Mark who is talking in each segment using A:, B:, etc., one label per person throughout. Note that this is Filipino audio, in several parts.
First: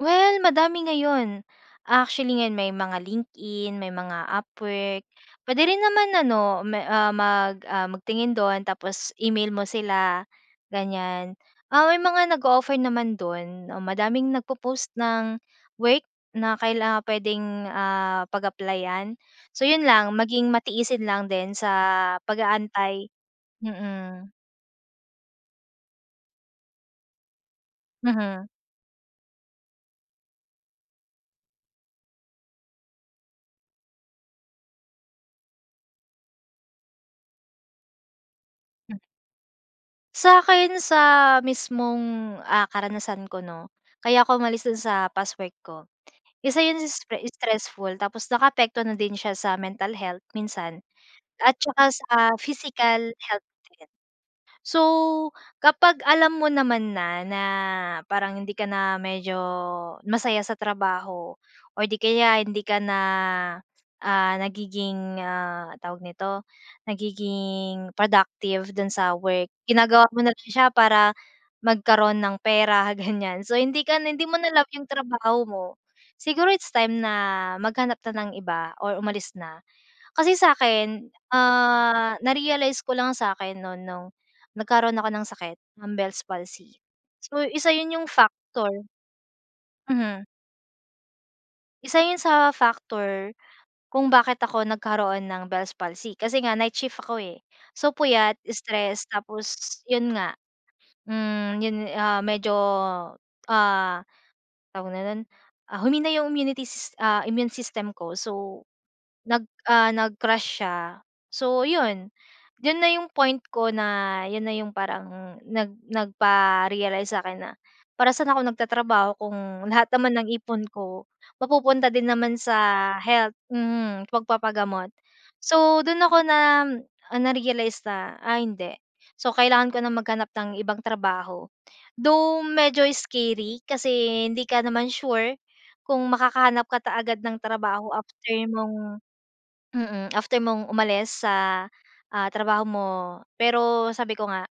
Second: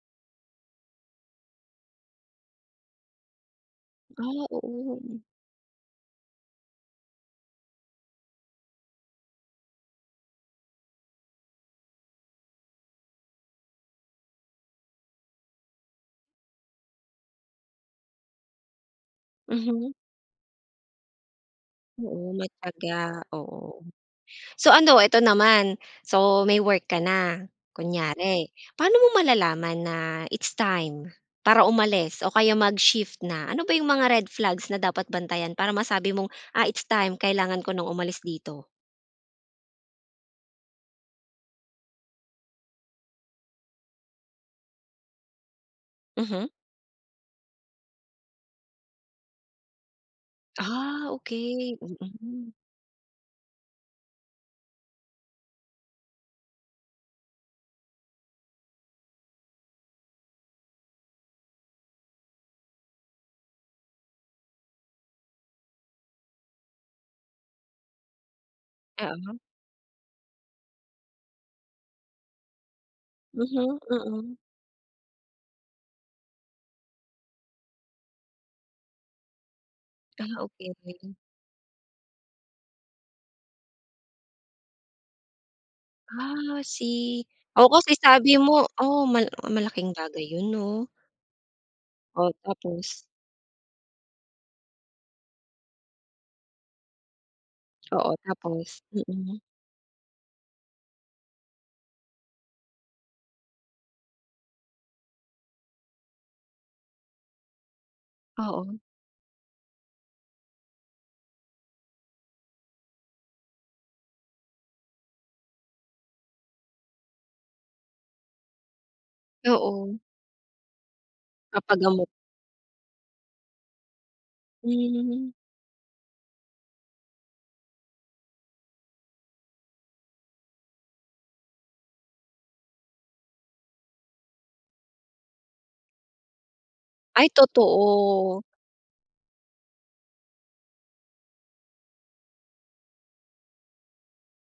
A: Well, madami ngayon. Actually, ngayon may mga LinkedIn, may
B: Ah,
A: mga Upwork,
B: oo.
A: puwede rin naman ano me ah, mag ah, magtingin doon tapos e-mail mo sila, ganyan. Ah, may mga nag-o-offer naman doon oh, madaming nagpo-post ng work, na kailang puwedeng ah, pag-applyan. So 'yun
B: Mhm.
A: lang, maging matiisin lang din sa
B: Oo,
A: pag-aantay,
B: matiyaga, oo.
A: mm.
B: So ano, eto naman. So, may work ka na
A: Mhm.
B: kunyari, paano mo malalaman na it's time para umalis o kaya mag-shift na. Ano ba 'yong mga red flags na dapat bantayan para masabi mong, "Ah, it's time. Kailangan ko ng umalis dito."
A: Sa akin, sa mismong, ah, karanasan ko, 'no. Kaya ako umalis dun sa past work ko,
B: Mhm.
A: isa 'yung s stressful tapos nakaapekto na din siya sa mental health minsan
B: Ah,
A: at
B: okey,
A: saka sa
B: mm.
A: physical health din. So, kapag alam mo naman na, na parang hindi ka na medyo masaya sa trabaho or 'di kaya hindi ka na, ah, nagiging, ah, tawag nito, nagiging productive dun sa
B: Oo.
A: work. Ginagawa mo na lang siya para magkaroon ng pera, ganyan. So,
B: Mhm,
A: hindi ka na, hindi
B: mm.
A: mo na love 'yung trabaho mo. Siguro it's time na maghanap na ng iba or umalis na.
B: Ah,
A: Kasi sa
B: okey.
A: akin, ah, na-realize ko lang sakin noon noong nagkaroon ako ng sakit, ng Bell's
B: Ah,
A: palsy.
B: see.
A: So,
B: Oo,
A: isa 'yun,
B: kasi
A: 'yung
B: sabi mo
A: factor
B: oh, mala malaking bagay
A: Hmm.
B: 'yun, 'no?
A: Isa 'yun
B: Oh,
A: sa
B: tapos?
A: factor kung bakit ako nagkaroon ng Bell's palsy, kasi nga night shift ako eh. So,
B: Oo,
A: puyat,
B: tapos?
A: stress
B: Mm.
A: tapos 'yun nga, hmm, 'yun, ah, medyo, ah, tawag na nun ah, humina 'yung immunity sys ah, immune system ko. So
B: Oo.
A: nag ah, nag crash siya. So 'yun, 'yun na 'yung point ko na 'yun na 'yung parang nag nagparealize sa akin na para saan ako nagtatrabaho kung lahat
B: Oo.
A: naman ng ipon ko mapupunta din
B: Papagamot.
A: naman sa health, mm, pagpapagamot.
B: Hmm.
A: So doon ako na narealize na, ay hindi. So, kailangan ko nang maghanap ng ibang trabaho. Though, medyo scary kasi hindi ka naman sure kung makakahanap ka ta agad
B: Ay,
A: ng trabaho after
B: totoo.
A: mong mm, after mong umalis sa, ah, trabaho mo. Pero sabi ko nga,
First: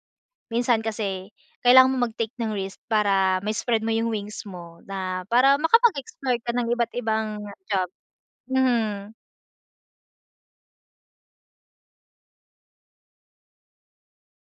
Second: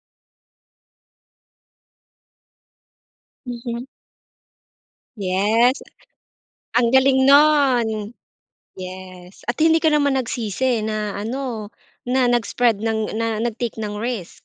A: minsan kasi kailangan mo mag-take ng risk para ma spread
B: Mhm.
A: mo 'yung wings mo na para
B: Yes,
A: makapag-explore ka ng
B: ang galing
A: iba't-ibang job,
B: noon!
A: mhm.
B: Yes, at hindi ka naman nagsisi na ano, na nag spread ng na, nag-take ng risk.